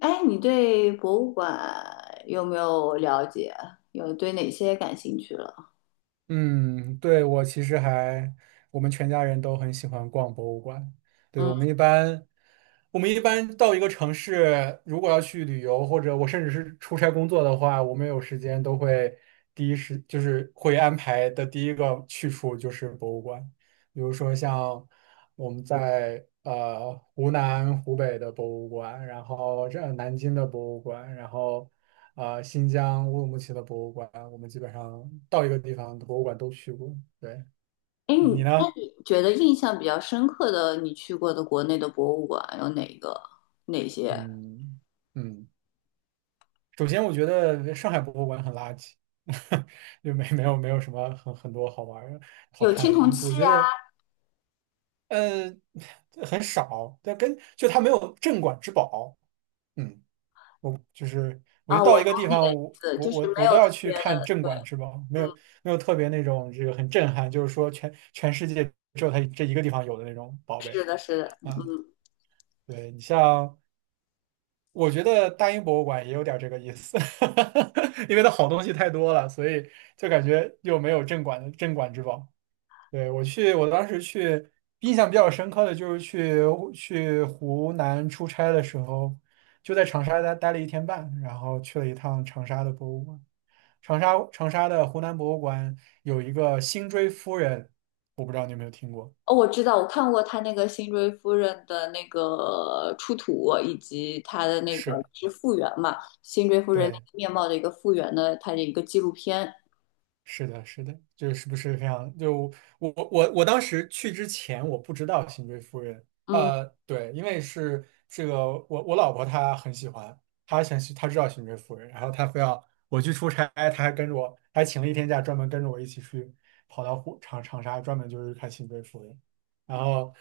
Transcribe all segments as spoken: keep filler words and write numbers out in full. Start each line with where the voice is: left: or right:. left: 哎，你对博物馆有没有了解？有对哪些感兴趣了？
right: 嗯，对，我其实还，我们全家人都很喜欢逛博物馆。对，
left: 嗯。
right: 我们一般，我们一般到一个城市，如果要去旅游，或者我甚至是出差工作的话，我们有时间都会第一时就是会安排的第一个去处就是博物馆。比如说像我们在呃湖南、湖北的博物馆，然后这呃南京的博物馆，然后啊、新疆乌鲁木齐的博物馆，我们基本上到一个地方的博物馆都去过。对，
left: 哎，
right: 你
left: 你
right: 你
left: 那
right: 呢？
left: 你觉得印象比较深刻的，你去过的国内的博物馆有哪个？哪些？
right: 嗯嗯，首先我觉得上海博物馆很垃圾，就没没有没有什么很很多好玩儿好
left: 有
right: 看
left: 青
right: 的
left: 铜
right: 东西。我
left: 器
right: 觉
left: 啊？
right: 得呃很少，但跟就它没有镇馆之宝。嗯。就是我就
left: 啊，
right: 到
left: 我
right: 一
left: 懂
right: 个地
left: 你的
right: 方，
left: 意
right: 我
left: 思，
right: 我
left: 就是
right: 我
left: 没
right: 我都
left: 有特
right: 要去
left: 别
right: 看
left: 的。
right: 镇
left: 对。
right: 馆之宝，没
left: 嗯。
right: 有没有特别那种这个很震撼，就是说全全世界只有它这一个地方有的那种宝贝
left: 是的，是的，
right: 啊。
left: 嗯。
right: 对你像，我觉得大英博物馆也有点这个意思，因为它好东西太多了，所以就感觉又没有镇馆的镇馆之宝。对，我去，我当时去，印象比较深刻的就是去去湖南出差的时候，就在长沙待待了一天半，然后去了一趟长沙的博物馆。长沙长沙的湖南博物馆有一个辛追夫人，我不知道你有没有听过？
left: 哦，我知道，我看过他那个辛追夫人的那个出土，以及他的那个
right: 是，
left: 是复原嘛，辛追夫人那
right: 对。
left: 个面貌的一个复原的，他的一个纪录片。
right: 是的，是的，就是不是这样？就我我我当时去之前，我不知道《新追夫人》。
left: 嗯。
right: 呃，对，因为是这个，我我老婆她很喜欢，她想去，她知道《新追夫人》，然后她非要我去出差，她还跟着我，还请了一天假，专门跟着我一起去跑到湖长长沙，专门就是看《新追夫人》。然后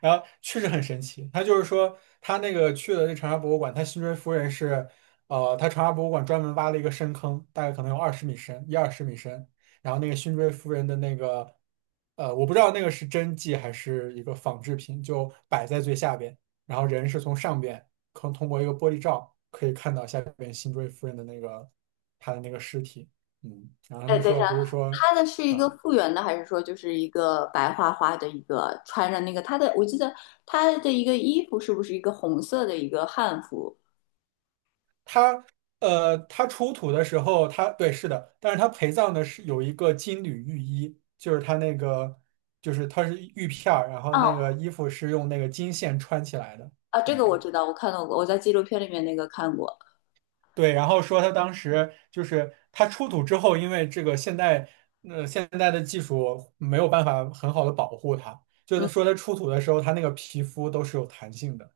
right: 然后确实很神奇，他就是说他那个去的这长沙博物馆，他辛追夫人是，呃，他长沙博物馆专门挖了一个深坑，大概可能有二十米深，一二十米深。然后那个辛追夫人的那个，呃，我不知道那个是真迹还是一个仿制品，就摆在最下边，然后人是从上边，可通过一个玻璃罩可以看到下边辛追夫人的那个他的那个尸体。嗯，然后他
left: 哎，
right: 们
left: 等一
right: 说
left: 下，
right: 不是说。
left: 他的是一个
right: 啊。
left: 复原的，还是说就是一个白花花的一个穿着那个他的？我记得他的一个衣服是不是一个红色的一个汉服？
right: 他呃，他出土的时候，他对是的，但是他陪葬的是有一个金缕玉衣，就是他那个就是他是玉片儿，然后
left: 哦，
right: 那个衣服是用那个金线穿起来的。
left: 啊，这
right: 嗯
left: 个我知道，我看到过，我在纪录片里面那个看过。
right: 对，然后说他当时就是他出土之后，因为这个现代呃现代的技术没有办法很好的保护它，就
left: 嗯。
right: 是说他出土的时候，他那个皮肤都是有弹性的。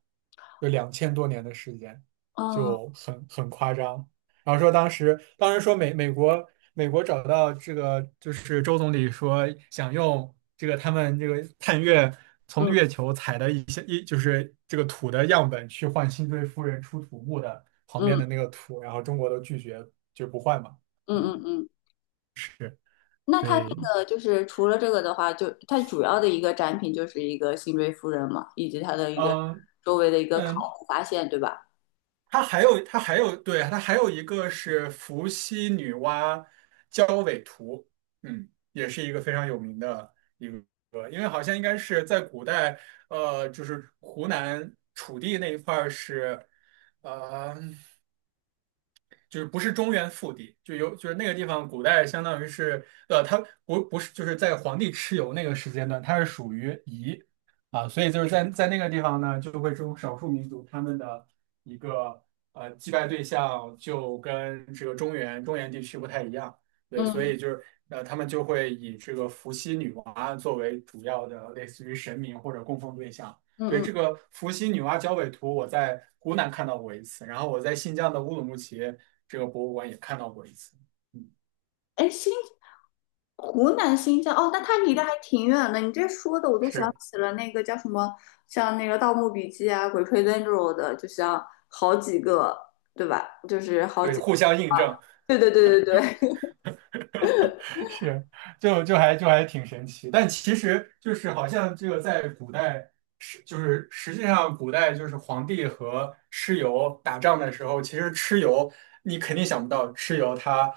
right: 有两千多年的时间，
left: 哦。
right: 就很很夸张。然后说当时，当时说美美国美国找到这个就是周总理说想用这个他们这个探月从
left: 嗯
right: 月球采的一些一就是这个土的样本去换辛追夫人出土墓的旁边
left: 嗯
right: 的那个土，然后中国都拒绝就不换嘛。
left: 嗯
right: 嗯，
left: 嗯嗯。
right: 是，
left: 那他那
right: 对，
left: 个就是除了这个的话，就他主要的一个展品就是一个辛追夫人嘛，以及他的一个
right: 嗯
left: 周围的一个考
right: 嗯，
left: 古发现，对吧？
right: 它还有它还有对，它还有一个是伏羲女娲交尾图，嗯，也是一个非常有名的，呃，因为好像应该是在古代，呃，就是湖南楚地那一块儿是，呃，就是不是中原腹地，就有就是那个地方，古代相当于是呃，它不不是就是在皇帝蚩尤那个时间段，它是属于夷啊，所以就是在在那个地方呢，就会这种少数民族他们的一个呃祭拜对象就跟这个中原中原地区不太一样，对，所
left: 嗯
right: 以就是呃他们就会以这个伏羲女娲作为主要的类似于神明或者供奉对象。
left: 嗯
right: 对，
left: 嗯。
right: 这个伏羲女娲交尾图，我在湖南看到过一次，然后我在新疆的乌鲁木齐这个博物馆也看到过一次。嗯，
left: 哎，辛湖南新疆哦，那它离得还挺远的。你这说的我都想
right: 是，
left: 起了那个叫什么，像那个《盗墓笔记》啊，《鬼吹灯》这种的，就像好几个，对吧？就是好
right: 对，
left: 几个，
right: 互相印证。
left: 对对对对对。
right: 是，就就还就还挺神奇，但其实就是好像这个在古代是就是实际上古代就是皇帝和蚩尤打仗的时候，其实蚩尤你肯定想不到蚩尤他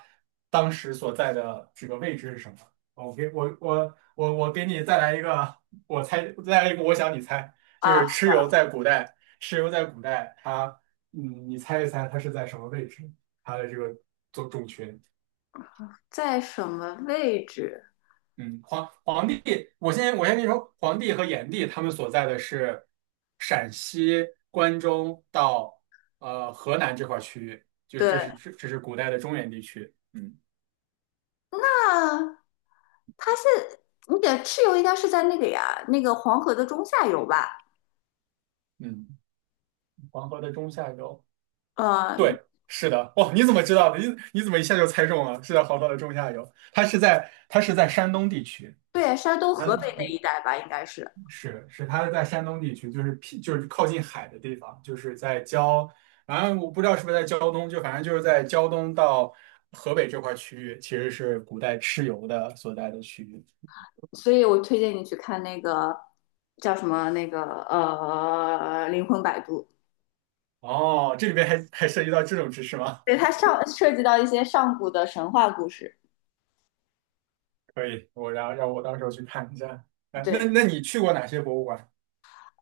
right: 当时所在的这个位置是什么。我给我我我我给你再来一个，我猜再来一个，我想你猜，就
left: 啊，
right: 是蚩尤在古代，蚩尤在古代他嗯，你猜一猜他是在什么位置？他的这个种种群。
left: 在什么位置？
right: 嗯，皇皇帝，我先我先跟你说，皇帝和炎帝他们所在的是陕西关中到呃河南这块区域，就是
left: 对，
right: 这是这这是古代的中原地区。嗯
left: 那它是你的蚩尤应该是在那个呀，那个黄河的中下游吧？
right: 嗯，黄河的中下游。
left: 嗯，
right: 对，是的。哇，你怎么知道的？你你怎么一下就猜中了？是在黄河的中下游，它是在它是在山东地区。
left: 对，山东、河
right: 嗯，
left: 北那一带吧，应该是。
right: 是是，他是在山东地区，就是僻就是靠近海的地方，就是在胶，反正我不知道是不是在胶东，就反正就是在胶东到河北这块区域，其实是古代蚩尤的所在的区域。
left: 所以我推荐你去看那个叫什么那个呃《灵魂摆渡》，
right: 哦，这里边还还涉及到这种知识吗？
left: 对，它上涉及到一些上古的神话故事。
right: 可以，我然后让我到时候去看一下。哎，那
left: 对，
right: 那你去过哪些博物馆？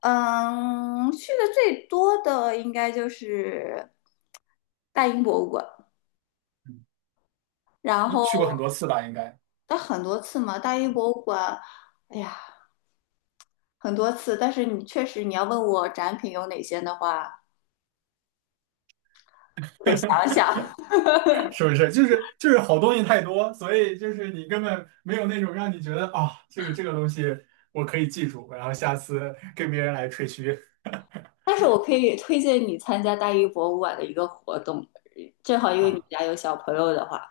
left: 嗯，去的最多的应该就是大英博物馆，然
right: 你
left: 后
right: 去过很多次吧，应该。
left: 但很多次嘛，大英博物馆，哎呀，很多次。但是你确实你要问我展品有哪些的话，得想想。
right: 是不是？就是就是好东西太多，所以就是你根本没有那种让你觉得啊，这个这个东西我可以记住，然后下次跟别人来吹嘘
left: 但是我可以推荐你参加大英博物馆的一个活动，正好因为你
right: 啊，
left: 家有小朋友的话，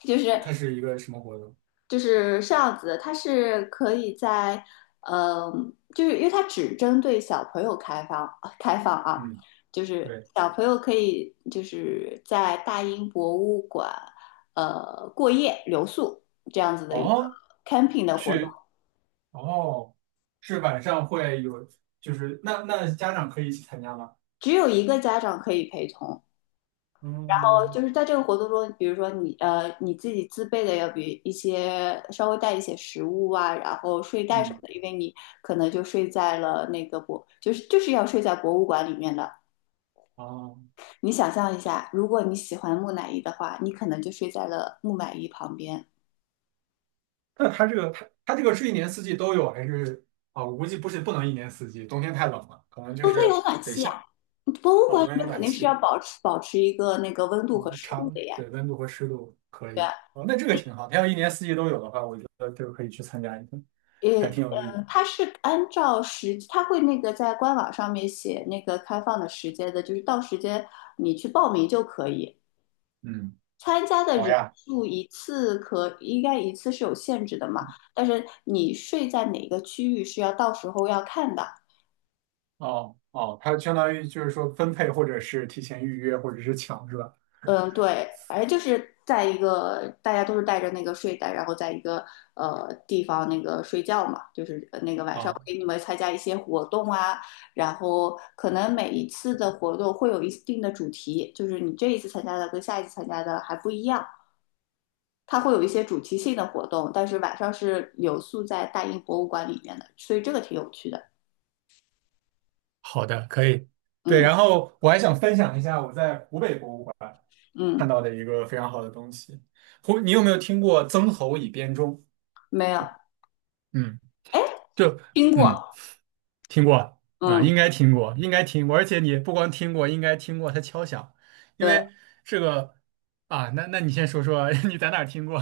left: 就是
right: 它是一个什么活动？
left: 就是这样子，它是可以在，嗯、就是因为它只针对小朋友开放开放啊，
right: 嗯，
left: 就是
right: 对，
left: 小朋友可以就是在大英博物馆呃过夜留宿这样子的一个
right: 哦，
left: camping 的活动，
right: 是哦，是晚上会有，就是那那家长可以一起参加吗？
left: 只有一个家长可以陪同，哦，
right: 嗯
left: 就是在这个活动中，比如说你呃你自己自备的要比一些稍微带一些食物啊，然后睡袋什么
right: 嗯，
left: 的，因为你可能就睡在了那个博，就是就是要睡在博物馆里面的。
right: 哦，
left: 你想象一下，如果你喜欢木乃伊的话，你可能就睡在了木乃伊旁边。
right: 那它这个它它这个是一年四季都有还是啊？我估计不是不能一年四季，冬天太冷了，可能就
left: 冬天
right: 是
left: 有暖
right: 得
left: 气
right: 夏
left: 呀，博物
right: 哦，
left: 馆里
right: 冬天有
left: 面肯
right: 暖
left: 定是要
right: 气。
left: 保持保持一个那个温度和
right: 嗯，
left: 湿度
right: 长，
left: 的呀。
right: 对，温度和湿度可
left: 对。
right: 以。哦，那这个挺好。它要一年四季都有的话，我觉得就可以去参加一个，
left: 也，
right: 还挺有意义。
left: 呃，它是按照时，它会那个在官网上面写那个开放的时间的，就是到时间你去报名就可以。
right: 嗯，
left: 参加的
right: 好
left: 人
right: 呀。
left: 数一次可应该一次是有限制的嘛，但是你睡在哪个区域是要到时候要看的。
right: 哦哦，它相当于就是说分配，或者是提前预约，或者是抢，是吧？
left: 嗯，对，反正就是在一个大家都是带着那个睡袋，然后在一个呃地方那个睡觉嘛，就是呃那个晚上
right: 啊，
left: 给你们参加一些活动啊，然后可能每一次的活动会有一定的主题，就是你这一次参加的跟下一次参加的还不一样，它会有一些主题性的活动，但是晚上是留宿在大英博物馆里面的，所以这个挺有趣的。
right: 好的，可以。对，
left: 嗯
right: 然后我还想分享一下我在湖北博物馆看
left: 嗯。
right: 到的一个非常好的东西。湖，你有没有听过曾侯乙编钟？
left: 没有。
right: 嗯，
left: 哎，
right: 就
left: 听过。
right: 嗯。听过啊，
left: 嗯。
right: 应该听过，应该听过，而且你不光听过，应该听过它敲响，因
left: 对。
right: 为这个啊，那那你先说说 你在哪儿听过？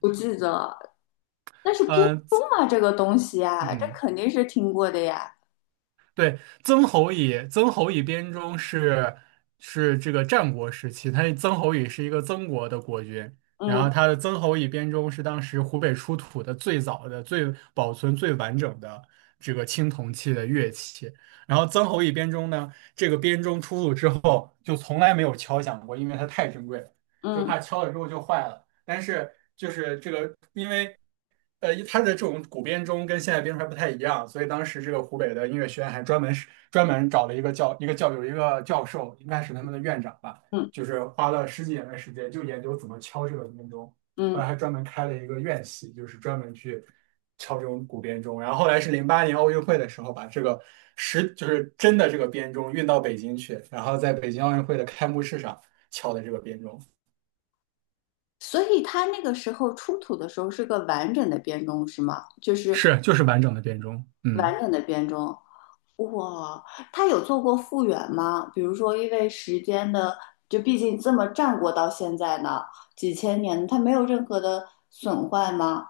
left: 不记得了。但是 编
right: 嗯、
left: 钟啊，这个东西啊，这
right: 嗯。
left: 肯定是听过的呀。
right: 对，曾侯乙，曾侯乙编钟是是这个战国时期，他曾侯乙是一个曾国的国君，然后
left: 嗯
right: 他的曾侯乙编钟是当时湖北出土的最早的、最保存最完整的这个青铜器的乐器。然后曾侯乙编钟呢，这个编钟出土之后就从来没有敲响过，因为它太珍贵了，就
left: 嗯
right: 怕敲了之后就坏了。但是就是这个，因为呃，它的这种古编钟跟现在编钟还不太一样，所以当时这个湖北的音乐学院还专门是专门找了一个教一个教有一个教授，应该是他们的院长吧，
left: 嗯
right: 就是花了十几年的时间就研究怎么敲这个编钟，后来
left: 嗯。
right: 还专门开了一个院系，就是专门去敲这种古编钟。然后后来是零八年奥运会的时候，把这个实就是真的这个编钟运到北京去，然后在北京奥运会的开幕式上敲的这个编钟。
left: 所以它那个时候出土的时候是个完整的编钟是吗？就是
right: 是，就是完整的编钟。嗯，
left: 完整的编钟。哇，它有做过复原吗？比如说，因为时间的，就毕竟这么战国到现在呢，几千年，它没有任何的损坏吗？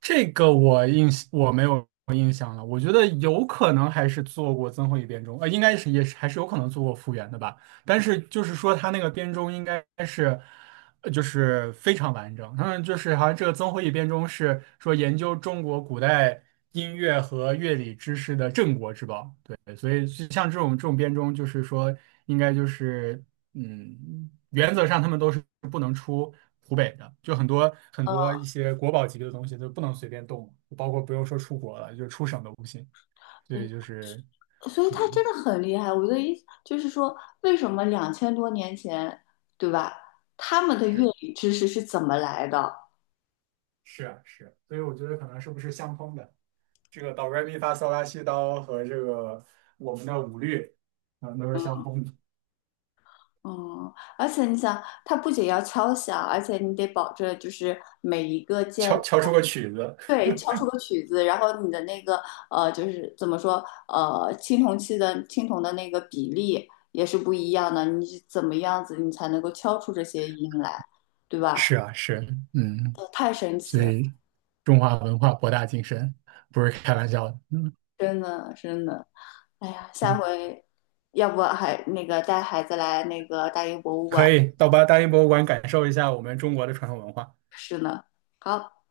right: 这个我印我没有印象了。我觉得有可能还是做过曾侯乙编钟，呃，应该是也是还是有可能做过复原的吧。但是就是说他那个编钟应该是，呃就是非常完整。嗯，就是好像这个曾侯乙编钟是说研究中国古代音乐和乐理知识的镇国之宝。对，所以像这种这种编钟，就是说应该就是。嗯，原则上他们都是不能出湖北的，就很多很多
left: 嗯。
right: 一些国宝级的东西都不能随便动，包括不用说出国了，就出省都不行。所以就是，
left: 所以他真
right: 嗯，
left: 的很厉害。我的意思就是说，为什么两千多年前，对吧？他们的乐
right: 是
left: 理知识是怎么来的？
right: 是啊是，所以我觉得可能是不是相通的，这个哆来咪发嗦拉西哆和这个我们的五律，嗯，都是相通的，
left: 嗯，而且你想，它不仅要敲响，而且你得保证就是每一个键，
right: 敲敲出个曲子。
left: 对，敲出个曲子，然后你的那个呃，就是怎么说呃，青铜器的青铜的那个比例也是不一样的，你是怎么样子你才能够敲出这些音来，对
right: 是
left: 吧？
right: 啊是，嗯，
left: 呃太神奇
right: 所
left: 了，
right: 以中华文化博大精深，不是开玩笑的。嗯。
left: 真的真的。哎呀，下回要不还那个带孩子来那个大英博物
right: 可
left: 馆
right: 以到八大英博物馆感受一下我们中国的传统文化。
left: 是呢。好。